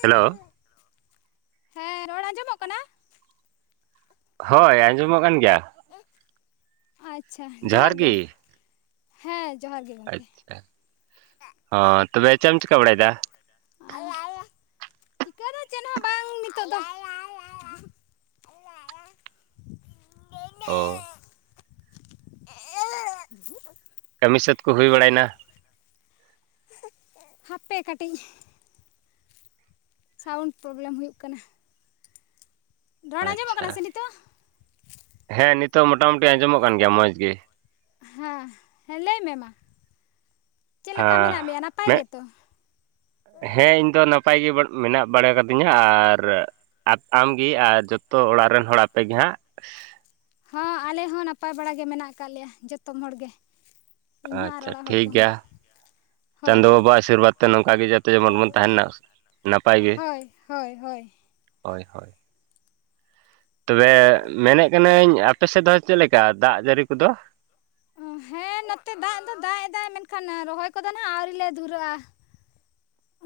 Hello ᱦᱮᱸ ᱨᱚᱲ ᱟᱸᱡᱚᱢᱚᱜ ᱠᱟᱱᱟ ᱦᱳᱭ ᱟᱸᱡᱚᱢᱚᱜ ᱠᱟᱱ ᱜᱮᱭᱟ ᱟᱪᱪᱷᱟ ᱡᱚᱦᱟᱨ ᱡᱚᱦᱟᱸᱨᱜᱮ ᱜᱤ ᱦᱮᱸ ᱡᱚᱦᱟᱨ ᱜᱮ ᱜᱚᱝᱠᱮ ᱦ ᱛᱚᱵᱮ ᱪᱮᱫ ᱮᱢ ᱪᱤᱠᱟ ᱵᱟᱲᱟᱭᱮᱫᱟ᱾ ᱟ ᱟ ᱪᱤᱠᱟᱹ ᱫᱚ ᱪᱮᱫᱦ ᱦᱚᱸ ᱵᱟᱝ ᱱᱤᱛᱚᱜ ᱫᱚ ᱚ ᱠᱟᱹᱢᱤ ᱥᱟᱹᱛ ᱠᱚ ᱦᱩᱭ ᱵᱟᱲᱟᱭᱱᱟ ᱦᱟᱯᱮ ᱠᱟᱹᱴᱤᱜ ᱥᱟᱣᱩᱱᱰ ᱯᱨᱚᱵᱞᱮᱢ ᱦᱩᱭᱩᱜ ᱠᱟᱱᱟ ᱨᱚᱲ ᱟᱸᱡᱚᱢᱚᱜ ᱟᱪᱪᱷᱟ ᱠᱟᱱᱟ ᱥᱮ ᱱᱤᱛᱚᱜ ᱦᱮᱸ ᱱᱤᱛᱚᱜ ᱢᱚᱴᱟᱟᱢᱩᱴᱤ ᱟᱸᱡᱚᱢᱚᱜ ᱠᱟᱱ ᱜᱮᱭᱟ ᱢᱚᱸᱡᱽ ᱜᱮ ᱦᱮᱸ ᱦᱮᱸ ᱞᱟᱹᱭ ᱢᱮ ᱢᱟ ᱪᱮᱫ ᱞᱮᱠᱟ ᱦᱮᱸ ᱢᱮᱱᱟᱜ ᱢᱮᱭᱟ ᱱᱟᱯᱟᱭ ᱪᱮᱫ ᱜᱮᱛᱚ ᱦᱮᱸ ᱤᱧᱫᱚ ᱱᱟᱯᱟᱭ ᱜᱮ ᱢᱮᱱᱟᱜ ᱵᱟᱲᱟ ᱠᱟᱹᱫᱤᱧᱟ ᱟᱨ ᱟᱢᱜᱮ ᱟᱨ ᱡᱚᱛᱚ ᱚᱲᱟᱜ ᱨᱮᱱ ᱦᱚᱲ ᱟᱯᱮ ᱜᱮ ᱦᱟᱸᱜ ᱦᱚᱸ ᱟᱞᱮ ᱦᱚᱸ ᱱᱟᱯᱟᱭ ᱵᱟᱲᱟᱜ ᱜᱮ ᱢᱮᱱᱟᱜ ᱟᱠᱟᱫ ᱞᱮᱭᱟ ᱡᱚᱛᱚᱢ ᱦᱚᱲ ᱜᱮ ᱤᱧ ᱦᱚᱸ ᱟᱨ ᱟᱪᱪᱷᱟ ᱚᱲᱟᱜ ᱦᱚᱲ ᱴᱷᱤᱠ ᱠᱚᱦᱚᱸ ᱜᱮᱭᱟ᱾ ᱦᱳᱭ ᱪᱟᱸᱫᱚ ᱦᱳᱭ ᱵᱟᱵᱟᱣᱟᱜ ᱟᱥᱤᱨᱵᱟᱫᱽ ᱛᱮ ᱱᱚᱝᱠᱟᱜ ᱜᱮ ᱡᱟᱛᱮ ᱡᱮᱢᱚᱱ ᱵᱚᱱ ᱛᱟᱦᱮᱸᱱᱟ ᱦᱳᱭ ᱦᱳᱭ ᱦᱳᱭ᱾ ᱦᱳᱭ ᱦᱳᱭ ᱛᱚᱵᱮ ᱢᱮᱱᱮᱫ ᱠᱟᱹᱱᱟᱹᱧ ᱟᱯᱮ ᱥᱮᱫ ᱫᱚ ᱪᱮᱫ ᱞᱮᱠᱟ ᱫᱟᱜ ᱡᱟᱹᱲᱤ ᱠᱚᱫᱚ ᱚ ᱦᱮᱸ ᱱᱚᱛᱮ ᱫᱟᱜ ᱫᱚ ᱫᱟᱜ ᱮ ᱫᱟᱭ ᱢᱮᱱᱠᱷᱟᱱ ᱨᱚᱦᱚᱭ ᱠᱚᱫᱚ ᱦᱟᱸᱜ ᱟᱹᱣᱨᱤ ᱞᱮ ᱫᱷᱩᱨᱟᱹᱜᱼᱟ᱾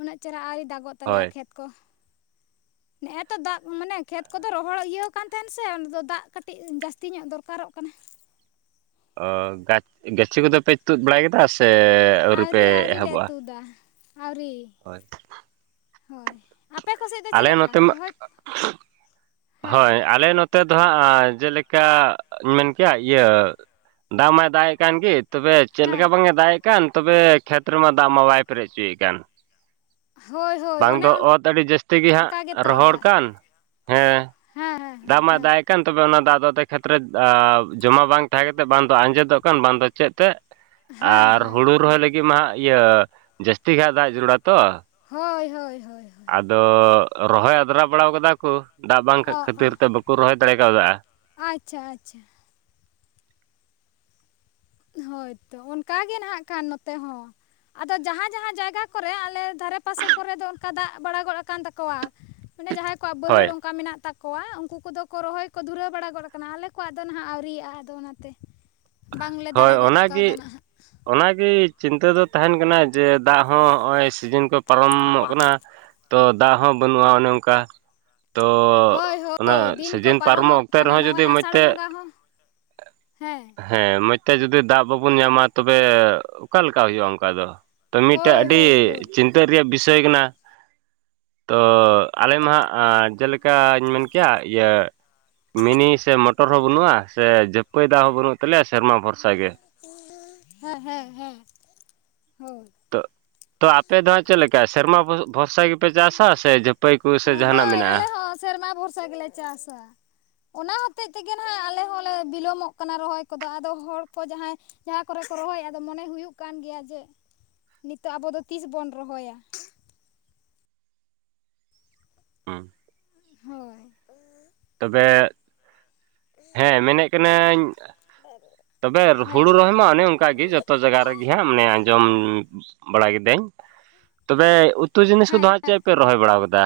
ᱩᱱᱟᱹᱜ ᱪᱮᱨᱟ ᱟᱹᱣᱨᱤ ᱫᱟᱜᱚᱜ ᱛᱟᱞᱮᱭᱟ ᱦᱳᱭ ᱠᱷᱮᱛ ᱠᱚ᱾ [unintelligible] ᱱᱮᱜᱼ ᱮ ᱛᱚ ᱫᱟᱜ ᱢᱟᱱᱮ ᱠᱷᱮᱛ ᱠᱚᱫᱚ ᱨᱚᱦᱚᱲ ᱤᱭᱟᱹᱠᱟᱱ ᱛᱟᱦᱮᱱ ᱥᱮ ᱚᱱᱟ ᱫᱚ ᱫᱟᱜ ᱠᱟᱹᱴᱤᱡ ᱡᱟᱹᱥᱛᱤ ᱧᱚᱜ ᱫᱚᱨᱠᱟᱨᱚᱜ ᱠᱟᱱᱟ᱾ ᱚ ᱜᱟᱪ ᱜᱟᱹᱪᱷᱤ ᱠᱚᱫᱚ ᱯᱮ ᱛᱩᱫ ᱵᱟᱲᱟᱭ ᱠᱮᱫᱟ ᱥᱮ ᱟᱹᱣᱨᱤ ᱯᱮ ᱮᱦᱚᱵᱟ ᱫᱟ ᱟᱹᱣᱨᱤ ᱦᱳᱭ ᱦᱳᱭ ᱟᱯᱮ ᱠᱚ ᱥᱮᱫ ᱫᱚ ᱟᱞᱮ ᱪᱮᱫ ᱞᱮᱠᱟ ᱱᱚᱛᱮ ᱢᱟ ᱨᱚᱦᱚᱭ ᱦᱮᱸ ᱦᱳᱭ ᱟᱞᱮ ᱱᱚᱛᱮ ᱫᱚ ᱦᱟᱸᱜ ᱡᱮᱞᱮᱠᱟᱧ ᱢᱮᱱ ᱠᱮᱭᱟ ᱤᱭᱟᱹ ᱫᱟᱜ ᱢᱟᱭ ᱫᱟᱜ ᱮᱜ ᱠᱟᱱ ᱜᱮ ᱛᱚᱵᱮ ᱪᱮᱫ ᱦᱮᱸ ᱞᱮᱠᱟ ᱵᱟᱝ ᱮ ᱫᱟᱜ ᱮᱫ ᱠᱟᱱ ᱛᱚᱵᱮ ᱠᱷᱮᱛ ᱨᱮᱢᱟ ᱫᱟᱜ ᱢᱟ ᱵᱟᱭ ᱯᱮᱨᱮᱡ ᱚᱪᱚᱭᱮᱫ ᱠᱟᱱ᱾ ᱦᱳᱭ ᱦᱳᱭ ᱵᱟᱝ ᱚᱱᱮ ᱫᱚ ᱚᱛ ᱟᱹᱰᱤ ᱡᱟᱹᱥᱛᱤ ᱜᱮ ᱦᱟᱸᱜ ᱚᱱᱠᱟ ᱜᱮᱛᱚ ᱨᱚᱦᱚᱲ ᱫᱟᱜ ᱠᱟᱱ ᱦᱮᱸ ᱦᱮᱸ ᱦᱮᱸ ᱦᱮᱸ ᱫᱟᱜ ᱢᱟ ᱦᱮᱸ ᱫᱟᱭ ᱦ ᱠᱟᱱ ᱛᱚᱵᱮ ᱚᱱᱟ ᱫᱟᱜ ᱫᱚ ᱠᱷᱮᱛ ᱨᱮ ᱡᱚᱢᱟ ᱵᱟᱝ ᱛᱟᱦᱮᱸ ᱠᱟᱛᱮᱫ ᱵᱟᱝᱫᱚ ᱟᱸᱡᱮᱫᱚᱜ ᱠᱟᱱ ᱵᱟᱝᱫᱚ ᱪᱮᱫ ᱛᱮᱫ ᱦᱮᱸ ᱟᱨ ᱦᱮᱸ ᱦᱩᱲᱩ ᱨᱚᱦᱚᱭ ᱞᱟᱹᱜᱤᱫ ᱢᱟ ᱦᱟᱸᱜ ᱤᱭᱟᱹᱻ ᱡᱟᱹᱥᱛᱤ ᱜᱮ ᱦᱟᱸᱜ ᱫᱟᱜ ᱡᱟᱹᱨᱩᱲᱟ ᱛᱚ ᱦᱳᱭ ᱦᱳᱭ ᱦᱳᱭ ᱦᱳᱭ ᱟᱫᱚ ᱨᱚᱦᱚᱭ ᱟᱫᱨᱟ ᱵᱟᱲᱟᱟᱣ ᱠᱟᱫᱟ ᱠᱚ, ᱫᱟᱜ ᱵᱟᱝᱟᱱ ᱠᱷᱟᱹᱛᱤᱨ ᱛᱮ ᱵᱟᱠᱚ ᱨᱚᱦᱚᱭ ᱫᱟᱲᱮ ᱠᱟᱣᱫᱟ ᱟᱪᱷᱟ ᱟᱪᱷᱟ ᱦᱳᱭ ᱛᱚ ᱚᱱᱠᱟ ᱜᱮ ᱱᱟᱦᱟᱜ ᱠᱷᱟᱱ ᱱᱚᱛᱮ ᱦᱚᱸ ᱟᱫᱚ ᱡᱟᱦᱟᱸ ᱡᱟᱦᱟᱸ ᱡᱟᱭᱜᱟ ᱠᱚᱨᱮ ᱟᱞᱮ ᱫᱷᱟᱨᱮ ᱯᱟᱥᱮ ᱠᱚᱨᱮ ᱫᱚ ᱚᱱᱠᱟ ᱫᱟᱜ ᱵᱟᱲᱟ ᱜᱚᱫ ᱟᱠᱟᱱ ᱛᱟᱠᱚᱣᱟ ᱢᱟᱱᱮ ᱡᱟᱦᱟᱸᱭ ᱠᱚᱣᱟᱜ ᱦᱳᱭ ᱵᱟᱹᱭᱦᱟᱹᱲ ᱚᱱᱠᱟ ᱢᱮᱱᱟᱜ ᱛᱟᱠᱚᱣᱟ ᱠᱚᱣᱟ ᱩᱱᱠᱩ ᱠᱚᱫᱚ ᱠᱚ ᱨᱚᱦᱚᱭ ᱠᱚ ᱫᱷᱩᱨᱟᱹᱣ ᱵᱟᱲᱟ ᱜᱚᱫ ᱠᱟᱱᱟ, ᱟᱞᱮ ᱠᱚᱣᱟᱜ ᱫᱚ ᱱᱟᱦᱟᱜ ᱟᱹᱣᱨᱤᱭᱟᱜᱼᱟ ᱟᱫᱚ ᱚᱱᱟᱛᱮ ᱵᱟᱝᱞᱮ ᱦᱳᱭ ᱫᱟᱲᱮ ᱜᱚᱫ ᱚᱱᱟᱜᱮ ᱠᱟᱣᱫᱟ ᱱᱟᱦᱟᱜ ᱚᱱᱟᱜᱮ ᱪᱤᱱᱛᱟᱹ ᱫᱚ ᱛᱟᱦᱮᱱ ᱠᱟᱱᱟ ᱡᱮ ᱫᱟᱜ ᱦᱚᱸ ᱱᱚᱜᱼᱚᱭ ᱥᱤᱡᱤᱱ ᱠᱚ ᱯᱟᱨᱚᱢᱚᱜ ᱠᱟᱱᱟ ᱛᱚ ᱫᱟᱜ ᱦᱚᱸ ᱵᱟᱹᱱᱩᱜᱼᱟ ᱚᱱᱮ ᱚᱱᱠᱟ ᱛᱚ ᱦᱳᱭ ᱦᱳᱭ ᱚᱱᱟ ᱫᱤᱱ ᱠᱚ ᱥᱤᱡᱤᱱ ᱯᱟᱨᱚᱢᱚᱜ ᱚᱠᱛᱮ ᱠᱟᱱᱟ ᱨᱮᱦᱚᱸ ᱡᱩᱫᱤ ᱱᱚᱜᱼᱚᱭ ᱢᱚᱡᱽ ᱟᱥᱟᱲ ᱛᱮ ᱵᱚᱸᱜᱟ ᱦᱚᱸ ᱦᱮᱸ ᱦᱮᱸ ᱢᱚᱡᱽ ᱛᱮ ᱡᱩᱫᱤ ᱫᱟᱜ ᱵᱟᱵᱚᱱ ᱧᱟᱢᱟ ᱛᱚᱵᱮ ᱚᱠᱟᱞᱮᱠᱟ ᱦᱩᱭᱩᱜᱼᱟ ᱚᱱᱠᱟ ᱫᱚ ᱛᱚ ᱢᱤᱫᱴᱮᱱ ᱦᱳᱭ ᱟᱹᱰᱤ ᱦᱳᱭ ᱦᱳᱭ ᱪᱤᱱᱛᱟᱹ ᱨᱮᱭᱟᱜ ᱵᱤᱥᱚᱭ ᱠᱟᱱᱟ ᱛᱚ ᱟᱞᱮ ᱢᱟ ᱦᱜ ᱡᱮᱞᱮᱠᱟᱧ ᱢᱮᱱ ᱠᱮᱭᱟ ᱤᱭᱟᱹ ᱢᱤᱱᱤ ᱥᱮ ᱢᱚᱴᱚᱨ ᱦᱚᱸ ᱵᱟᱹᱱᱩᱜᱼᱟ ᱥᱮ ᱡᱟᱹᱯᱟᱹᱭ ᱫᱟᱜ ᱦᱚᱸ ᱵᱟᱹᱱᱩᱜ ᱛᱟᱞᱮᱭᱟ ᱥᱮᱨᱢᱟ ᱵᱷᱚᱨᱥᱟ ᱜᱮ ᱦᱮᱸ ᱦᱮᱸ ᱦᱮᱸ ᱦᱳᱭ ᱛᱚ ᱛᱚ ᱟᱯᱮ ᱫᱚ ᱦᱜ ᱪᱮᱫ ᱞᱮᱠᱟ ᱥᱮᱨᱢᱟ ᱵᱷᱚᱨᱥᱟ ᱜᱮ ᱦᱳᱭ ᱟᱞᱮ ᱢᱮᱱᱟᱜᱼᱟ ᱦᱚᱸ ᱥᱮᱨᱢᱟ ᱵᱷᱚᱨᱥᱟ ᱜᱮᱞᱮ ᱪᱟᱥᱟ ᱚᱱᱟ ᱦᱚᱛᱮᱡ ᱛᱮᱜᱮ ᱱᱟᱦᱟᱜ ᱟᱞᱮ ᱦᱚᱸᱞᱮ ᱵᱤᱞᱚᱢᱚᱜ ᱠᱟᱱᱟ ᱨᱚᱦᱚᱭ ᱠᱚᱫᱚ ᱟᱫᱚ ᱦᱚᱲ ᱠᱚ ᱡᱟᱦᱟᱸᱭ ᱡᱟᱦᱟᱸ ᱠᱚᱨᱮ ᱠᱚ ᱨᱚᱦᱚᱭᱟ ᱟᱫᱚ ᱢᱚᱱᱮ ᱦᱩᱭᱩᱜ ᱠᱟᱱ ᱜᱮᱭᱟ ᱡᱮ ᱱᱤᱛᱚᱜ ᱟᱵᱚ ᱫᱚ ᱛᱤᱥ ᱵᱚᱱ ᱨᱚᱦᱚᱭᱟ [unintelligible] ᱦᱳᱭ ᱛᱚᱵᱮ ᱦᱮᱸ ᱢᱮᱱᱮᱫ ᱠᱟᱹᱱᱟᱹᱧ ᱛᱚᱵᱮ ᱦᱩᱲᱩ ᱦᱮᱸ ᱨᱚᱦᱚᱭ ᱚᱱᱮ ᱚᱱᱠᱟᱜᱮ ᱡᱚᱛᱚ ᱡᱟᱭᱜᱟ ᱨᱮᱜᱮ ᱦᱟᱸᱜ ᱢᱟᱱᱮ ᱟᱸᱡᱚᱢ ᱵᱟᱲᱟ ᱠᱤᱫᱟᱹᱧ ᱛᱚᱵᱮ ᱩᱛᱩ ᱡᱤᱱᱤᱥ ᱠᱚᱫᱚ ᱦᱟᱸᱜ ᱪᱮᱫ ᱯᱮ ᱨᱚᱦᱚᱭ ᱵᱟᱲᱟ ᱠᱟᱫᱟ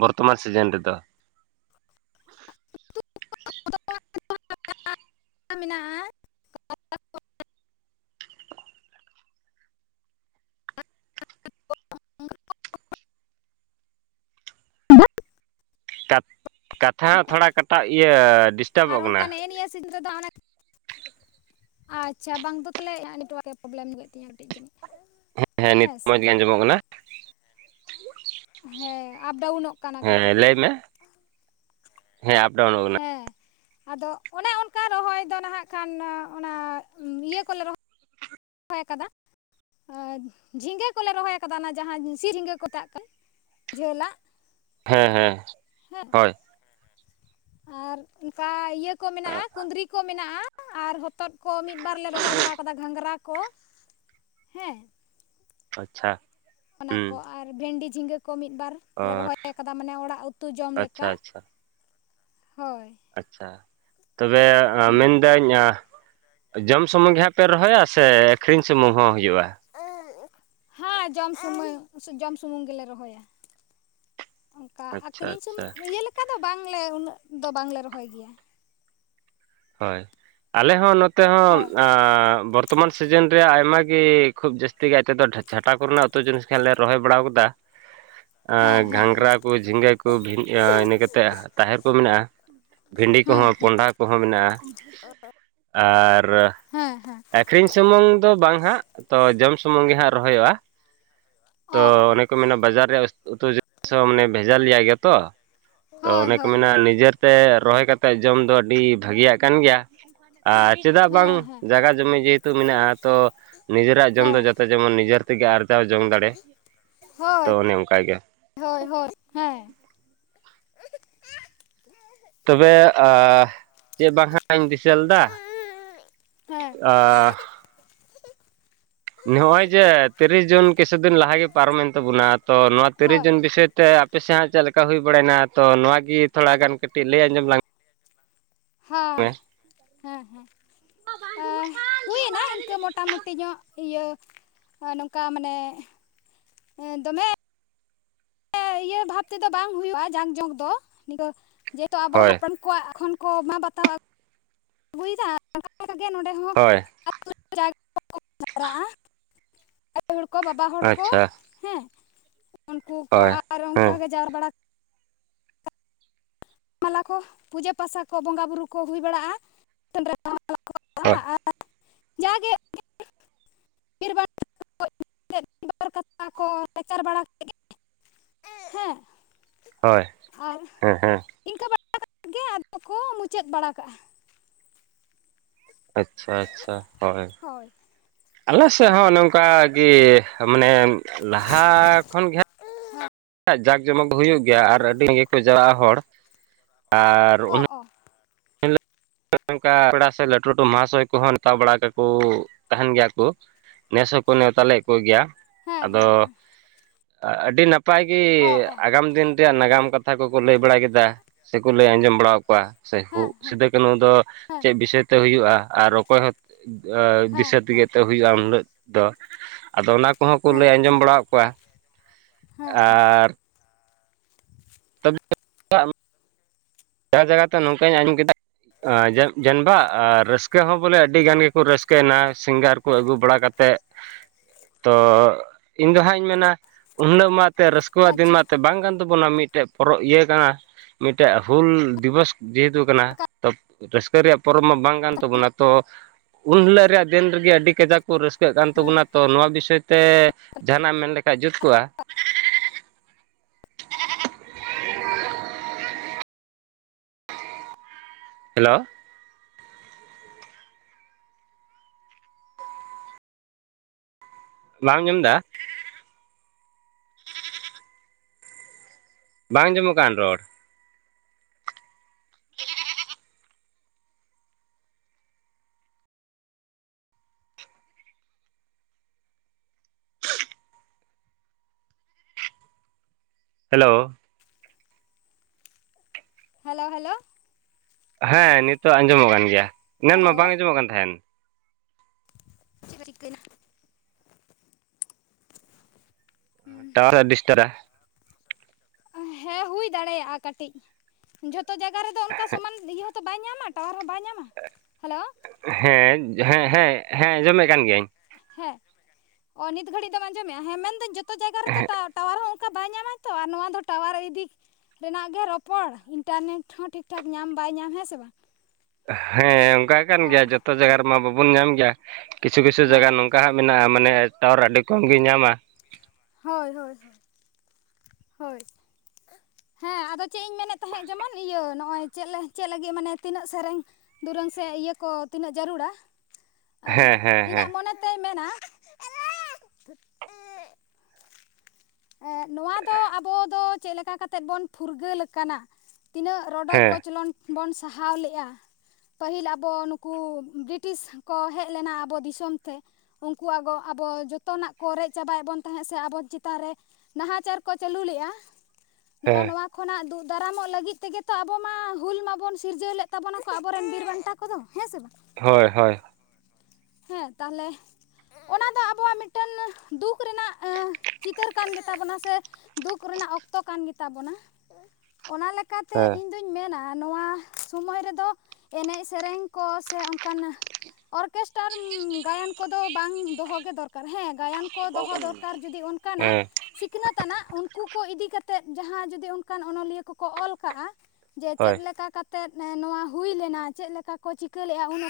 ᱵᱚᱨᱛᱚᱢᱟᱱ ᱥᱤᱡᱤᱱ ᱨᱮᱫᱚ [unintelligible] ᱢᱮᱱᱟᱜᱼᱟ ᱠᱟᱛᱷᱟ ᱦᱚᱸ ᱛᱷᱚᱲᱟ ᱠᱟᱴᱟᱜ ᱤᱭᱟᱹ ᱟᱨ ᱰᱤᱥᱴᱟᱵᱚᱜ ᱚᱱᱠᱟ ᱠᱟᱱᱟ ᱱᱮᱜᱼ ᱱᱤᱭᱟᱹ ᱥᱤᱸᱫᱽᱨᱟᱹ ᱫᱚ ᱟᱪᱷᱟ ᱵᱟᱝ ᱫᱚ ᱛᱟᱦᱞᱮ ᱱᱮᱴᱣᱟᱨᱠ ᱮ ᱯᱨᱚᱵᱞᱮᱢ ᱦᱩᱭᱩᱜ ᱛᱤᱧᱟᱹ ᱠᱟᱹᱴᱤᱡ ᱡᱟᱹᱱᱤᱡ ᱦᱮᱸ ᱦᱮᱸ ᱱᱤᱛ ᱦᱚᱸ ᱢᱚᱸᱡᱽ [unintelligible] ᱜᱮ ᱟᱸᱡᱚᱢᱚᱜ ᱠᱟᱱᱟ ᱦᱮᱸ ᱟᱯ ᱰᱟᱣᱩᱱᱚᱜ ᱦᱮᱸ ᱞᱟᱹᱭ ᱢᱮ ᱦᱮᱸ ᱟᱯᱰᱟᱣᱩᱱ ᱟᱠᱟᱱᱟ ᱦᱮᱸ ᱟᱫᱚ ᱚᱱᱮ ᱚᱱᱠᱟ ᱨᱚᱦᱚᱭ ᱫᱚ ᱱᱟᱦᱟᱜ ᱠᱷᱟᱱ ᱚᱱᱟ ᱤᱭᱟᱹ ᱠᱚᱞᱮ ᱨᱚᱦᱚᱭ ᱦᱚᱭ ᱟᱠᱟᱫᱟ ᱡᱷᱤᱸᱜᱟᱹ ᱠᱚᱞᱮ ᱨᱚᱦᱚᱭ ᱠᱟᱫᱟ ᱚᱱᱟ ᱡᱟᱦᱟᱸ ᱥᱤᱨ ᱡᱷᱤᱸᱜᱟᱹ ᱠᱚᱛᱟᱜ ᱠᱟᱱ ᱡᱷᱟᱹᱞᱟᱜ ᱦᱮᱸ ᱦᱮᱸ ᱦᱮᱸ ᱦᱳᱭ ᱟᱨ ᱚᱱᱠᱟ ᱤᱭᱟᱹ ᱠᱚ ᱢᱮᱱᱟᱜᱼᱟ ᱠᱩᱸᱫᱽᱨᱤ ᱠᱚ ᱢᱮᱱᱟᱜᱼᱟ ᱟᱨ ᱦᱚᱛᱚᱫ ᱠᱚ ᱢᱤᱫ ᱵᱟᱨ ᱞᱮ ᱨᱚᱦᱚᱭ ᱵᱟᱲᱟ ᱟᱠᱟᱫᱟ ᱜᱷᱟᱸᱝᱨᱟ ᱠᱚ ᱦᱮᱸ ᱟᱪᱷᱟ ᱚᱱᱟ ᱠᱚ ᱟᱨ ᱵᱷᱮᱱᱰᱤ ᱡᱷᱤᱸᱜᱟᱹ ᱠᱚ ᱢᱤᱫᱵᱟᱨ ᱞᱮ ᱚᱨ ᱨᱚᱦᱚᱭ ᱠᱟᱫᱟ ᱢᱟᱱᱮ ᱚᱲᱟᱜ ᱩᱛᱩ ᱡᱚᱢ ᱟᱪᱪᱷᱟ ᱞᱮᱠᱟ ᱟᱪᱪᱷᱟ ᱦᱳᱭ ᱟᱪᱪᱷᱟ ᱛᱚᱵᱮ ᱦᱩᱸ ᱢᱮᱱᱫᱟᱹᱧ ᱡᱚᱢ ᱥᱩᱢᱩᱝ ᱜᱮ ᱦᱟᱸᱜ ᱯᱮ ᱨᱚᱦᱚᱭᱟ ᱥᱮ ᱟᱹᱠᱷᱨᱤᱧ ᱥᱩᱢᱩᱝ ᱦᱚᱸ ᱦᱩᱭᱩᱜᱼᱟ ᱦᱮᱸ ᱡᱚᱢ ᱥᱩᱢ ᱡᱚᱢ ᱥᱩᱢᱩᱝ ᱜᱮᱞᱮ ᱨᱚᱦᱚᱭᱟ ᱚᱱᱠᱟ ᱟᱪᱪᱷᱟ ᱟᱹᱠᱷᱨᱤᱧ ᱥ ᱟᱪᱪᱷᱟ ᱤᱭᱟᱹ ᱞᱮᱠᱟ ᱫᱚ ᱵᱟᱝᱞᱮ ᱩᱱᱟᱹᱜ ᱫᱚ ᱵᱟᱝᱞᱮ ᱨᱚᱦᱚᱭ ᱜᱮᱭᱟ ᱦᱳᱭ ᱟᱞᱮ ᱦᱚᱸ ᱱᱚᱛᱮ ᱦᱚᱸ ᱦᱳᱭ ᱵᱚᱨᱛᱚᱢᱟᱱ ᱥᱤᱡᱤᱱ ᱨᱮᱭᱟᱜ ᱟᱭᱢᱟᱟᱜ ᱜᱮ ᱠᱷᱩᱵ ᱡᱟᱹᱥᱛᱤ ᱜᱮ ᱟᱛᱮᱮᱫ ᱫᱚ ᱡᱷᱟᱴᱟ ᱠᱚᱨᱮᱱᱟᱜ ᱩᱛᱩ ᱡᱤᱱᱤᱥ ᱠᱷᱟᱱᱞᱮ ᱨᱚᱦᱚᱭ ᱵᱟᱲᱟ ᱟᱠᱟᱫᱟ ᱦᱮᱸ ᱦᱮᱸ ᱜᱷᱟᱸᱝᱽᱨᱟ ᱦᱮᱸ ᱠᱚ ᱡᱷᱤᱸᱜᱟᱹ ᱠᱚ ᱤᱱᱟᱹ ᱠᱟᱛᱮ ᱛᱟᱦᱮᱨ ᱠᱚ ᱢᱮᱱᱟᱜᱼᱟ ᱵᱷᱤᱰᱤ ᱦᱮᱸ ᱠᱚᱦᱚᱸ ᱦᱮᱸ ᱠᱚᱱᱰᱟᱷᱟ ᱠᱚᱦᱚᱸ ᱢᱮᱱᱟᱜᱼᱟ ᱟᱨ ᱦᱮᱸ ᱦᱮᱸ ᱟᱹᱠᱷᱨᱤᱧ ᱥᱩᱢᱩᱝ ᱫᱚ ᱵᱟᱝ ᱦᱟᱸᱜ ᱛᱚ ᱡᱚᱢ ᱥᱩᱢᱩᱝ ᱜᱮ ᱦᱟᱸᱜ ᱨᱚᱦᱚᱭᱚᱜᱼᱟ ᱛᱚ ᱚ ᱚ ᱚᱱᱮ ᱠᱚ ᱢᱮᱱᱟ ᱵᱟᱡᱟᱨ ᱨᱮᱭᱟᱜ ᱩᱛᱩ ᱦᱚᱸ ᱢᱟᱱᱮ ᱵᱷᱮᱡᱟ ᱞᱮᱭᱟᱭ ᱜᱮᱭᱟ ᱛᱚ ᱛᱚ ᱦᱳᱭ ᱱᱤᱭᱟᱹ ᱦᱳᱭ ᱠᱟᱢᱤ ᱨᱮᱱᱟᱜ ᱦᱳᱭ ᱱᱤᱡᱮᱛᱮ ᱨᱚᱦᱚᱭ ᱠᱟᱛᱮᱫ ᱡᱚᱢ ᱫᱚ ᱟᱹᱰᱤ ᱵᱷᱟᱹᱜᱤᱭᱟᱜ ᱠᱟᱱ ᱜᱮᱭᱟ ᱟᱨ ᱪᱮᱫᱟᱜ ᱵᱟᱝ ᱦᱮᱸ ᱦᱮᱸ ᱡᱟᱭᱜᱟ ᱡᱚᱢᱤ ᱡᱮᱦᱮᱛᱩ ᱢᱮᱱᱟᱜᱼᱟ ᱛᱚ ᱱᱤᱡᱮᱨᱟᱜ ᱡᱚᱢ ᱫᱚ ᱦᱮᱸ ᱡᱟᱛᱮ ᱡᱮᱢᱚᱱ ᱱᱤᱡᱮᱨ ᱛᱮᱜᱮ ᱟᱨᱡᱟᱣ ᱡᱚᱝ ᱫᱟᱲᱮ ᱛᱚ ᱦᱳᱭ ᱚᱱᱮ ᱚᱱᱠᱟᱟᱜᱮ ᱦᱳᱭ ᱦᱳᱭ ᱦᱮᱸ ᱛᱚᱵᱮ ᱪᱮᱫ ᱵᱟᱝ ᱦᱟᱸᱜ ᱤᱧ ᱫᱤᱥᱟᱹ ᱞᱮᱫᱟ ᱦᱮᱸ ᱟ--ᱟ ᱱᱚᱜ ᱚᱭ ᱡᱮ ᱛᱤᱨᱤᱥ ᱡᱩᱱ ᱠᱤᱪᱷᱩ ᱫᱤᱱ ᱞᱟᱦᱟᱜᱮ ᱯᱟᱨᱚᱢᱮᱱ ᱛᱟᱵᱚᱱᱟ ᱛᱚ ᱱᱚᱣᱟ ᱛᱤᱨᱤᱥ ᱦᱳᱭ ᱡᱩᱱ ᱵᱤᱥᱚᱭ ᱛᱮ ᱟᱯᱮᱥᱮᱫ ᱦᱟᱸ ᱪᱮᱫ ᱞᱮᱠᱟ ᱦᱩᱭ ᱵᱟᱲᱟᱭᱮᱱᱟ ᱛᱚ ᱱᱚᱣᱟᱣᱟᱜᱮ ᱛᱷᱚᱲᱟ ᱜᱟᱱ ᱠᱟᱹᱴᱤᱡ ᱞᱟᱹᱭ ᱟᱸᱡᱚᱢ ᱞᱟᱝᱼᱟ ᱦᱚᱸ ᱦᱮᱸ ᱦᱮᱸ ᱦᱩᱭᱮᱱᱟ ᱤᱱᱠᱟᱹ ᱢᱚᱴᱟᱢᱩᱴᱤ ᱧᱚᱜ ᱤᱭᱟᱹ ᱱᱚᱝᱠᱟ ᱢᱟᱱᱮ ᱫᱚᱢᱮ ᱤᱭᱟᱹ ᱵᱷᱟᱵ ᱛᱮᱫᱚ ᱵᱟᱝ ᱦᱩᱭᱩᱜᱼᱟ ᱡᱟᱝ ᱡᱚᱝ ᱫᱚ ᱡᱮᱦᱮᱛᱩ ᱟᱵᱚ ᱦᱳᱭ ᱦᱟᱯᱲᱟᱢ ᱠᱚ ᱠᱚᱣᱟᱜ ᱠᱷᱚᱱ ᱠᱚ ᱢᱟ ᱵᱟᱛᱟᱣ ᱟᱜᱩ [unintelligible] ᱦᱳᱭ ᱟᱭᱳ ᱦᱚᱲ ᱠᱚ ᱵᱟᱵᱟ ᱦᱚᱲ ᱠᱚ ᱟᱪᱪᱷᱟ ᱦᱮᱸ ᱩᱱᱠᱩ ᱠᱚ ᱦᱳᱭ ᱟᱨ ᱦᱮᱸ ᱚᱱᱠᱟᱜ ᱜᱮ ᱡᱟᱣᱨᱟ ᱵᱟᱲᱟ [unintelligible] ᱠᱚ ᱯᱩᱡᱟᱹ ᱯᱟᱥᱟ ᱠᱚ ᱵᱚᱸᱜᱟ ᱵᱩᱨᱩ ᱠᱚ ᱦᱩᱭ ᱵᱟᱲᱟᱜᱼᱟ [inaudible] ᱦᱳᱭ [unintelligible] ᱡᱟᱜᱮ [unintelligible] [unintelligible] ᱠᱚ [unintelligible] ᱵᱟᱲᱟ [inaudible] ᱦᱮᱸ ᱟᱨ ᱦᱚ ᱦᱚᱸ ᱤᱱᱠᱟᱹ ᱵᱟᱲᱟ ᱠᱟᱛᱮᱫ ᱜᱮ ᱟᱫᱚ ᱠᱚ ᱢᱩᱪᱟᱹᱫ ᱵᱟᱲᱟ ᱠᱟᱜᱼᱟ ᱟᱪᱷᱟ ᱟᱪᱷᱟ ᱦᱳᱭ ᱦᱳᱭ ᱟᱞᱮ ᱥᱮᱫ ᱦᱳᱭ ᱦᱚᱸ ᱦᱳᱭ ᱚᱱᱮ ᱚᱱᱠᱟ ᱜᱮ ᱢᱟᱱᱮ ᱞᱟᱦᱟ ᱠᱷᱚᱱ ᱜᱮ ᱦᱟᱸ ᱡᱟᱠ ᱡᱚᱢᱚᱠ ᱦᱩᱭᱩᱜ ᱜᱮᱭᱟ ᱟᱨ ᱟᱹᱰᱤ ᱜᱮᱠᱚ ᱡᱟᱞᱟᱜᱼᱟ ᱦᱚᱲ ᱟᱨ ᱚ ᱚ ᱦᱤᱞᱳᱜ ᱱᱚᱝᱠᱟ ᱯᱮᱲᱟ ᱥᱮ ᱞᱟᱹᱴᱩ ᱞᱟᱹᱴᱩ ᱢᱚᱦᱟᱥᱚᱭ ᱠᱚᱦᱚᱸ ᱱᱮᱛᱟᱣ ᱵᱟᱲᱟ ᱠᱟᱠᱚ ᱛᱟᱦᱮᱱ ᱜᱮᱭᱟ ᱠᱚ ᱱᱮᱥ ᱦᱚᱸᱠᱚ ᱱᱮᱶᱛᱟᱞᱮᱫ ᱠᱚ ᱜᱮᱭᱟ ᱦᱮᱸ ᱦᱮᱸ ᱟᱫᱚ ᱟᱹᱰᱤ ᱱᱟᱯᱟᱭ ᱜᱮ ᱚ ᱚ ᱟᱜᱟᱢ ᱫᱤᱱ ᱱᱟᱜᱟᱢ ᱠᱟᱛᱷᱟ ᱠᱚᱠᱚ ᱞᱟᱹᱭ ᱵᱟᱲᱟ ᱠᱮᱫᱟ ᱥᱮᱠᱚ ᱞᱟᱹᱭ ᱟᱸᱡᱚᱢ ᱵᱟᱲᱟ ᱠᱚᱣᱟ ᱥᱮ ᱦᱮᱸ ᱠᱚ ᱦᱮᱸ ᱥᱤᱫᱟᱹ ᱠᱟᱱᱩ ᱫᱚ ᱦᱮᱸ ᱪᱮᱫ ᱵᱤᱥᱚᱭ ᱛᱮ ᱦᱩᱭᱩᱜᱼᱟ ᱟᱨ ᱚᱠᱚᱭ ᱦᱚᱸ ᱦᱮᱸ ᱫᱤᱥᱟᱹ ᱛᱮᱜᱮ ᱦᱮᱸ ᱦᱩᱭᱩᱜᱼᱟ ᱩᱱᱤᱞᱳᱜ ᱫᱚ ᱟᱫᱚ ᱚᱱᱟ ᱠᱚᱦᱚᱸ ᱠᱚ ᱦᱮᱸ ᱞᱟᱹᱭ ᱟᱸᱡᱚᱢ ᱦᱮᱸ ᱵᱟᱲᱟᱫ ᱠᱚᱣᱟ ᱦᱮᱸ ᱦᱮᱸ ᱟᱨ [inaudible] ᱡᱟ ᱡᱟᱭᱜᱟᱛᱮ ᱱᱚᱝᱠᱟᱧ ᱟᱸᱡᱚᱢ ᱠᱮᱫᱟ ᱡ ᱡᱟᱱᱵᱟ ᱟᱨ ᱨᱟᱹᱥᱠᱟᱹ ᱦᱚᱸ ᱵᱚᱞᱮ ᱟᱹᱰᱤ ᱜᱟᱱ ᱜᱮᱠᱚ ᱨᱟᱹᱥᱠᱟᱹᱭᱮᱱᱟ ᱥᱤᱝᱜᱟᱨ ᱠᱚ ᱟᱹᱜᱩ ᱵᱟᱲᱟ ᱠᱟᱛᱮᱫ ᱛᱚ ᱤᱧ ᱫᱚ ᱦᱟᱸᱜ ᱤᱧ ᱢᱮᱱᱟ [unintelligible] ᱛᱮ ᱨᱟᱹᱥᱠᱟᱹᱣᱟᱜ ᱫᱤᱱ ᱟᱪᱪᱷᱟ ᱢᱟ ᱛᱮ ᱵᱟᱝ ᱠᱟᱱ ᱛᱟᱵᱚᱱᱟ ᱢᱤᱫᱴᱮᱡ ᱯᱚᱨᱚᱵ ᱤᱭᱟᱹ ᱠᱟᱱᱟ ᱢᱤᱫᱴᱮᱡ ᱦᱩᱞ ᱫᱤᱵᱚᱥ ᱡᱮᱦᱮᱛᱩ ᱠᱟᱱᱟ ᱚᱠᱟ ᱛᱚ ᱨᱟᱹᱥᱠᱟᱹ ᱨᱮᱭᱟᱜ ᱯᱚᱨᱚᱵᱽ ᱢᱟ ᱵᱟᱝ ᱠᱟᱱ ᱛᱟᱵᱚᱱᱟ ᱛᱚ ᱩᱱᱦᱤᱞᱟᱹᱜ ᱨᱮᱭᱟ ᱡᱮᱞ ᱨᱮᱜᱮ ᱟᱹᱰᱤ ᱠᱟᱡᱟᱠ ᱠᱚ ᱨᱟᱹᱥᱠᱟᱹᱜ ᱠᱟᱱ ᱦᱮᱸ ᱛᱟᱵᱚᱱᱟ ᱛᱚ ᱱᱚᱣᱟ ᱵᱤᱥᱚᱭ ᱛᱮ ᱡᱟᱦᱟᱱᱟᱜ ᱮᱢ ᱢᱮᱱ ᱞᱮᱠᱷᱟᱡ ᱡᱩᱛ ᱠᱚᱜᱼᱟ ᱦᱮᱞᱳ ᱵᱟᱢ ᱟᱸᱡᱚᱢ ᱫᱟ ᱵᱟᱝ ᱟᱸᱡᱢᱚᱜ ᱠᱟᱱ ᱨᱚᱲ ᱦᱮᱞᱳ ᱦᱮᱞᱳ ᱦᱮᱞᱳ ᱦᱮᱸ ᱱᱤᱛᱚᱜ ᱟᱸᱡᱚᱢᱚᱜ ᱠᱟᱱ ᱜᱮᱭᱟ ᱮᱱᱟᱝ ᱢᱟ ᱦᱮᱞᱳ ᱵᱟᱝ ᱟᱸᱡᱚᱢᱚᱜ ᱠᱟᱱ ᱛᱟᱦᱮᱱ [unintelligible] ᱴᱟᱣᱟᱨ ᱟᱹᱰᱤ ᱰᱤᱥᱴᱟᱨᱟ [unintelligible] ᱦᱮᱸ ᱦᱩᱭ ᱫᱟᱲᱮᱭᱟᱜᱼᱟ ᱠᱟᱹᱴᱤᱡ ᱡᱷᱚᱛᱚ ᱡᱟᱭᱜᱟ ᱨᱮᱫᱚ ᱚᱱᱠᱟ ᱥᱚᱢᱟᱱ ᱤᱭᱟᱹ ᱛᱚ ᱵᱟᱭ ᱧᱟᱢᱟ ᱴᱟᱣᱟᱨ ᱦᱚᱸ ᱵᱟᱭ ᱧᱟᱢᱟ ᱦᱮᱞᱳ ᱦᱮᱸ ᱦᱮᱸ ᱦᱮᱸ ᱦᱮᱸᱚᱢᱮᱫ ᱠᱟᱱ ᱜᱤᱭᱟᱹᱧ ᱦᱮᱸ ᱚ ᱱᱤᱛ ᱜᱷᱟᱹᱲᱤᱡ ᱫᱚᱢ ᱟᱸᱡᱚᱢᱮᱫᱼᱟ ᱦᱮᱸ ᱢᱮᱱᱫᱟᱹᱧ ᱡᱚᱛᱚ ᱡᱟᱭᱜᱟ ᱨᱮᱛ ᱴᱟᱣᱟᱨ ᱦᱚᱸ ᱵᱟᱭ ᱧᱟᱢᱟ ᱛᱚ ᱟᱨ ᱱᱚᱣᱟ ᱫᱚ ᱴᱟᱣᱟᱨ ᱤᱫᱤ ᱨᱮᱱᱟᱜ ᱜᱮ ᱨᱚᱯᱚᱲ ᱤᱱᱴᱟᱨᱱᱮᱴ ᱦᱚᱸ ᱴᱷᱤᱠ ᱴᱷᱟᱠ ᱧᱟᱢ ᱵᱟᱭ ᱧᱟᱢ ᱦᱮᱸ ᱥᱮ ᱵᱟᱝ ᱦᱮᱸ ᱚᱱᱠᱟ ᱠᱟᱱ ᱚ ᱜᱮᱭᱟ ᱡᱚᱛᱚ ᱡᱟᱭᱜᱟ ᱨᱮᱢᱟ ᱵᱟᱵᱚᱱ ᱧᱟᱢ ᱜᱮᱭᱟ ᱠᱤᱪᱷᱩ ᱠᱤᱪᱷᱩ ᱦᱮᱸ ᱡᱟᱭᱜᱟ ᱦᱮᱸ ᱱᱚᱝᱠᱟ ᱦᱟᱸᱜ ᱢᱮᱱᱟᱜᱼᱟ ᱢᱟᱱᱮ ᱴᱟᱣᱟᱨ ᱟᱹᱰᱤ ᱠᱚᱢ ᱜᱮ ᱧᱟᱢᱟ ᱦᱳᱭ ᱦᱳᱭ ᱦᱳᱭ ᱦᱳᱭ ᱦᱮᱸ ᱟᱫᱚ ᱪᱮᱫ ᱤᱧ ᱢᱮᱱᱮᱫ ᱛᱟᱦᱮᱸᱫ ᱡᱮᱢᱚᱱ ᱤᱭᱟᱹ ᱱᱚᱜᱼᱚᱭ ᱪᱮᱫ ᱪᱮᱫ ᱞᱟᱹᱜᱤᱫ ᱢᱟᱱᱮ ᱛᱤᱱᱟᱹᱜ ᱥᱮᱨᱮᱧ ᱫᱩᱨᱟᱹᱝ ᱥᱮ ᱤᱭᱟᱹ ᱠᱚ ᱛᱤᱱᱟᱹᱜ ᱡᱟᱹᱨᱩᱲᱟ ᱮᱸ ᱦᱮᱸ ᱦᱮᱸ ᱦᱮᱸ ᱤᱧᱟᱹᱜ ᱢᱚᱱᱮᱛᱮᱭ ᱢᱮᱱᱟ ᱱᱚᱣᱟ ᱫᱚ ᱟᱵᱚ ᱫᱚ ᱪᱮᱫ ᱞᱮᱠᱟ ᱠᱟᱛᱮᱫ ᱵᱚᱱ ᱯᱷᱩᱨᱜᱟᱹᱞ ᱟᱠᱟᱱᱟ ᱛᱤᱱᱟᱹᱜ ᱨᱚᱰᱚᱡ ᱦᱮᱸ ᱠᱚᱪᱞᱚᱱ ᱵᱚᱱ ᱥᱟᱦᱟᱣ ᱞᱮᱫᱼᱟ ᱯᱟᱹᱦᱤᱞ ᱟᱵᱚ ᱱᱩᱠᱩ ᱵᱨᱤᱴᱤᱥ ᱠᱚ ᱦᱮᱡ ᱞᱮᱱᱟ ᱟᱵᱚ ᱫᱤᱥᱚᱢ ᱛᱮ ᱩᱱᱠᱩᱣᱟᱜᱚ ᱟᱵᱚ ᱡᱚᱛᱚᱱᱟᱜ ᱠᱚ ᱨᱮᱡ ᱪᱟᱵᱟᱭᱮᱫ ᱵᱚᱱ ᱛᱟᱦᱮᱸᱫ ᱥᱮ ᱟᱵᱚ ᱪᱮᱛᱟᱱ ᱨᱮ ᱱᱟᱦᱟᱪᱟᱨ ᱠᱚ ᱪᱟᱹᱞᱩ ᱞᱮᱫᱼᱟ ᱱᱚᱜᱼᱚ ᱦᱮᱸ ᱱᱚᱣᱟ ᱠᱷᱚᱱᱟᱜ ᱫᱩᱜ ᱫᱟᱨᱟᱢᱚᱜ ᱞᱟᱹᱜᱤᱫ ᱛᱮᱜᱮ ᱛᱚ ᱟᱵᱚ ᱢᱟ ᱦᱩᱞ ᱢᱟᱵᱚᱱ ᱥᱤᱨᱡᱟᱹᱣ ᱞᱮᱫ ᱛᱟᱵᱚᱱᱟᱠᱚ ᱟᱵᱚᱨᱮᱱ ᱵᱤᱨ ᱵᱟᱱᱴᱟ ᱠᱚ ᱠᱚᱫᱚ ᱦᱮᱸ ᱥᱮ ᱵᱟᱝ ᱦᱳᱭ ᱦᱳᱭ ᱦᱮᱸ ᱛᱟᱦᱚᱞᱮ ᱚᱱᱟ ᱫᱚ ᱟᱵᱚᱣᱟᱜ ᱢᱤᱫᱴᱮᱱ ᱫᱩᱠ ᱨᱮᱱᱟᱜ ᱪᱤᱛᱟᱹᱨ ᱚᱱᱟ ᱥᱮ ᱫᱩᱠ ᱨᱮᱱᱟᱜ ᱚᱠᱛᱚ ᱠᱟᱱ ᱜᱮᱛᱟᱵᱚᱱᱟ ᱚᱱᱟ ᱞᱮᱠᱟᱛᱮ ᱦᱮᱸ ᱤᱧᱫᱚᱧ ᱤᱧ ᱢᱮᱱᱟ ᱱᱚᱣᱟ ᱥᱚᱢᱚᱭ ᱨᱮᱫᱚ ᱮᱱᱮᱡ ᱥᱮᱨᱮᱧ ᱠᱚ ᱥᱮ ᱚᱱᱠᱟᱱ ᱚᱨᱜᱮᱥᱴᱟᱨ ᱜᱟᱭᱟᱱ ᱠᱚᱫᱚ ᱵᱟᱝ ᱫᱚᱦᱚᱜ ᱜᱮ ᱫᱚᱨᱠᱟᱨ ᱦᱮᱸ ᱜᱟᱭᱟᱱ ᱠᱚ ᱫᱚᱦᱚ ᱫᱚᱨᱠᱟᱨ ᱡᱩᱫᱤ ᱚᱱᱠᱟᱱᱟᱜ ᱦᱮᱸ ᱥᱤᱠᱷᱱᱟᱹᱛ ᱟᱱᱟᱜ ᱩᱱᱠᱩ ᱠᱚ ᱤᱫᱤ ᱠᱟᱛᱮ ᱡᱟᱦᱟᱸ ᱡᱩᱫᱤ ᱚᱱᱠᱟᱱ ᱚᱱᱚᱞᱤᱭᱟᱹ ᱠᱚᱠᱚ ᱚᱞ ᱠᱟᱜᱼᱟ ᱡᱮ ᱪᱮᱫ ᱦᱳᱭ ᱞᱮᱠᱟ ᱠᱟᱛᱮᱜ ᱱᱚᱣᱟ ᱦᱩᱭ ᱞᱮᱱᱟ ᱪᱮᱫ ᱞᱮᱠᱟ ᱠᱚ ᱪᱤᱠᱟᱹ ᱞᱮᱫᱼᱟ ᱩᱱ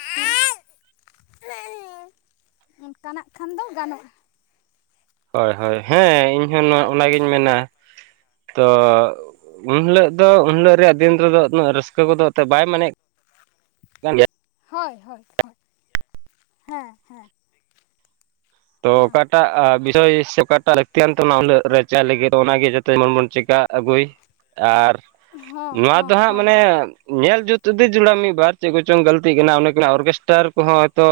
ᱚᱱᱠᱟᱱᱟᱜ ᱠᱷᱟᱱ ᱫᱚ ᱜᱟᱱᱚᱜᱼᱟ ᱦᱳᱭ ᱦᱳᱭ ᱦᱮᱸ ᱤᱧᱦᱚᱸ ᱱᱚᱣᱟ ᱚᱱᱟᱜᱤᱧ ᱢᱮᱱᱟ ᱛᱚ ᱩᱱ ᱦᱤᱞᱳᱜ ᱫᱚ ᱩᱱ ᱦᱤᱞᱳᱜ ᱨᱮᱭᱟᱜ ᱫᱤᱱ ᱨᱮᱫᱚ ᱩᱱᱟᱹᱜ ᱨᱟᱹᱥᱠᱟᱹ ᱠᱚᱫᱚ ᱮᱱᱛᱮᱫ ᱵᱟᱭ ᱢᱮᱱᱮᱫ ᱦᱳᱭ ᱦᱳᱭ ᱦᱳᱭ ᱦᱮᱸ ᱦᱮᱸ ᱛᱚ ᱦᱮᱸ ᱚᱠᱟᱴ ᱚᱠᱟᱴᱟᱜ ᱵᱤᱥᱚᱭ ᱥᱮ ᱚᱠᱟᱴᱟᱜ ᱞᱟᱹᱠᱛᱤᱭᱟᱱ ᱛᱜ ᱨᱟᱪᱟ ᱞᱟᱹᱜᱤᱫ ᱚᱱᱟᱜᱮ ᱡᱟᱛᱮ ᱡᱚᱱ ᱵᱚᱱ ᱪᱮᱠᱟ ᱟᱹᱜᱩᱭ ᱟᱨ ᱦᱚᱸ ᱱᱚᱣᱟ ᱫᱚ ᱦᱚᱸ ᱦᱟᱸᱜ ᱦᱚᱸ ᱢᱟᱱᱮ ᱧᱮᱞ ᱡᱩᱛᱫᱤ ᱡᱩᱲᱟ ᱢᱤᱫ ᱵᱟᱨ ᱪᱮᱫ ᱠᱚᱪᱚᱝ ᱜᱟᱹᱞᱛᱤ ᱠᱟᱱᱟ ᱚᱱᱮ ᱠᱟᱱᱟ ᱚᱨᱜᱮᱥᱴᱟᱨ ᱠᱚᱦᱚᱸ ᱦᱚᱭᱛᱳ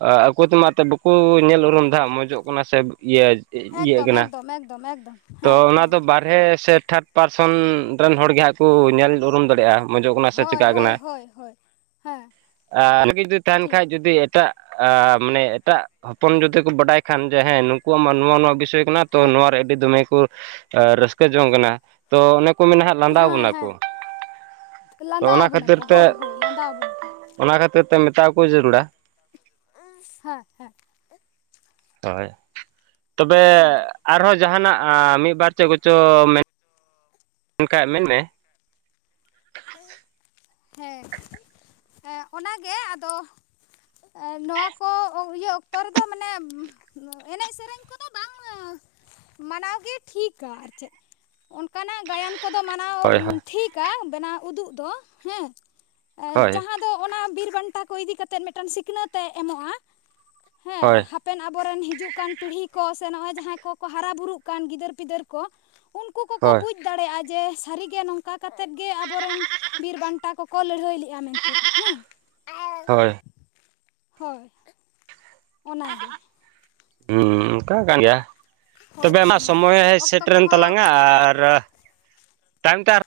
ᱟᱠᱚ ᱛᱮᱢᱟ ᱮᱱᱛᱮᱫ ᱵᱟᱠᱚ ᱧᱮᱞ ᱩᱨᱩᱢᱫᱟ ᱢᱚᱡᱚᱜ ᱠᱟᱱᱟ ᱥᱮ ᱤᱭᱟᱹ ᱤᱭᱟᱹᱜ ᱮᱠᱫᱚᱢ ᱠᱟᱱᱟ ᱮᱠᱫᱚᱢ ᱮᱠᱫᱚᱢ ᱮᱠᱫᱚᱢ ᱛᱚ ᱦᱮᱸ ᱚᱱᱟ ᱦᱮᱸ ᱫᱚ ᱵᱟᱴ ᱵᱟᱨᱦᱮ ᱥᱮ ᱛᱷᱟᱨᱰ ᱯᱟᱨᱥᱚᱱ ᱨᱮᱱ ᱦᱚᱲ ᱜᱮ ᱦᱟᱸᱜ ᱠᱚ ᱧᱮᱞ ᱩᱨᱩᱢ ᱫᱟᱲᱮᱭᱟᱜᱼᱟ ᱢᱚᱡᱚᱜ ᱠᱟᱱᱟ ᱥᱮ ᱦᱳᱭ ᱪᱤᱠᱟᱹᱜ ᱦᱳᱭ ᱠᱟᱱᱟ ᱦᱳᱭ ᱦᱳᱭ ᱦᱮᱸ [inaudible] ᱟᱨᱮ ᱡᱩᱫᱤ ᱛᱟᱦᱮᱱ ᱴᱷᱤᱠ ᱠᱷᱟᱡ ᱡᱩᱫᱤ ᱮᱴᱟᱜ ᱟᱸ ᱢᱟᱱᱮ ᱮᱴᱟᱜ ᱦᱚᱯᱚᱱ ᱡᱩᱫᱤ ᱠᱚ ᱵᱟᱰᱟᱭ ᱠᱷᱟᱱ ᱡᱮ ᱦᱮᱸ ᱱᱩᱠᱩᱣᱟᱜ ᱢᱟ ᱱᱚᱣᱟ ᱱᱚᱣᱟ ᱵᱤᱥᱚᱭ ᱠᱟᱱᱟ ᱛᱚ ᱦᱮᱸ ᱱᱚᱣᱟᱣ ᱨᱮ ᱟᱹᱰᱤ ᱫᱚᱢᱮ ᱠᱚ ᱨᱟᱹᱥᱠᱟᱹ ᱡᱚᱝ ᱠᱟᱱᱟ ᱛᱚ ᱚᱱᱮ ᱠᱩ ᱢᱮᱱᱟ ᱦᱟᱜ ᱞᱟᱸᱫᱟ ᱦᱮᱸ ᱵᱚᱱᱟ ᱠᱚ ᱦᱮᱸ ᱛᱚ ᱞᱟᱸᱫᱟ ᱚᱱᱟ ᱠᱷᱟᱹᱛᱤᱨ ᱟᱵᱚᱱᱟᱠᱚ ᱛᱮ ᱦᱳᱭ ᱦᱳᱭ ᱞᱟᱸᱫᱟ ᱟᱵᱚᱱᱟᱠᱚ ᱚᱱᱟ ᱠᱷᱟᱹᱛᱤᱨ ᱛᱮ ᱢᱮᱛᱟ ᱠᱚ ᱡᱟᱹᱨᱩᱲᱟ ᱦᱮᱸ ᱦᱮᱸ ᱦᱳᱭ ᱛᱚᱵᱮ ᱦᱳᱭ ᱟᱨᱦᱚᱸ ᱡᱟᱦᱟᱱᱟᱜ ᱢᱤᱫ ᱵᱟᱨ ᱪᱮᱫ ᱠᱚᱪᱚ ᱚᱱᱠᱟ ᱢᱮᱱᱢᱮ ᱦᱮᱸ ᱚᱱᱟᱜᱮ ᱟᱫᱚ ᱱᱚᱣᱟ ᱠᱚ ᱤᱭᱟᱹ ᱚᱠᱛᱚ ᱨᱮᱫᱚ ᱢᱟᱱᱮ ᱮᱱᱮᱡ ᱥᱮᱨᱮᱧ ᱠᱚᱫᱚ ᱵᱟᱝ ᱢᱟᱱᱟᱣ ᱜᱮ ᱴᱷᱤᱠᱟ ᱟᱨ ᱪᱮᱫ ᱚᱱᱠᱟᱱᱟᱜ ᱜᱟᱭᱟᱱ ᱠᱚᱫᱚ ᱢᱟᱱᱟᱣ ᱦᱳᱭ ᱦᱳᱭ ᱴᱷᱤᱠᱟ ᱵᱮᱱᱟᱣ ᱩᱫᱩᱜ ᱫᱚ ᱦᱮᱸ ᱦᱳᱭ ᱡᱟᱦᱟᱸ ᱚᱱᱟ ᱵᱤᱨ ᱵᱟᱱᱴᱟ ᱠᱚ ᱤᱫᱤ ᱠᱟᱛᱮ ᱢᱤᱫᱴᱟᱱ ᱥᱤᱠᱷᱱᱟᱹᱛ ᱮ ᱮᱢᱚᱜᱼᱟ ᱦᱮᱸ ᱦᱳᱭ ᱦᱟᱯᱮᱱ ᱟᱵᱚ ᱨᱮᱱ ᱦᱤᱡᱩᱜ ᱠᱟᱱ ᱯᱤᱲᱦᱤ ᱠᱚ ᱥᱮ ᱱᱚᱜᱼᱚᱭ ᱡᱟᱦᱟᱸᱭ ᱠᱚᱠᱚ ᱦᱟᱨᱟ ᱵᱩᱨᱩᱜ ᱠᱟᱱ ᱜᱤᱫᱟᱹᱨ ᱯᱤᱫᱟᱹᱨ ᱠᱚ ᱩᱱᱠᱩ ᱠᱚᱠᱚ ᱦᱳᱭ ᱵᱩᱡᱽ ᱫᱟᱲᱮᱭᱟᱜᱼᱟ ᱡᱮ ᱥᱟᱹᱨᱤ ᱜᱮ ᱱᱚᱝᱠᱟ ᱠᱟᱛᱮᱫ ᱜᱮ ᱟᱵᱚᱨᱮᱱ ᱵᱤᱨᱵᱟᱱᱴᱟ ᱠᱚᱠᱚ ᱞᱟᱹᱲᱦᱟᱹᱭ ᱞᱮᱫᱼᱟ ᱢᱮᱱᱛᱮ ᱦᱮᱸ ᱦᱳᱭ ᱦᱳᱭ ᱚᱱᱟᱜᱮ ᱦᱮᱸ ᱚᱱᱠᱟ ᱠᱟᱱ ᱜᱮᱭᱟ ᱦᱳᱭ ᱛᱚᱵᱮ ᱛᱚ ᱟᱢᱟᱜ ᱢᱟ ᱥᱚᱢᱚᱭ ᱚᱠᱛᱚ ᱥᱮᱴᱨᱮᱱ ᱠᱚᱦᱚᱸ ᱛᱟᱞᱟᱝᱟ ᱛᱚᱵᱮ ᱟᱨ ᱛᱟᱭᱚᱢ ᱛᱮ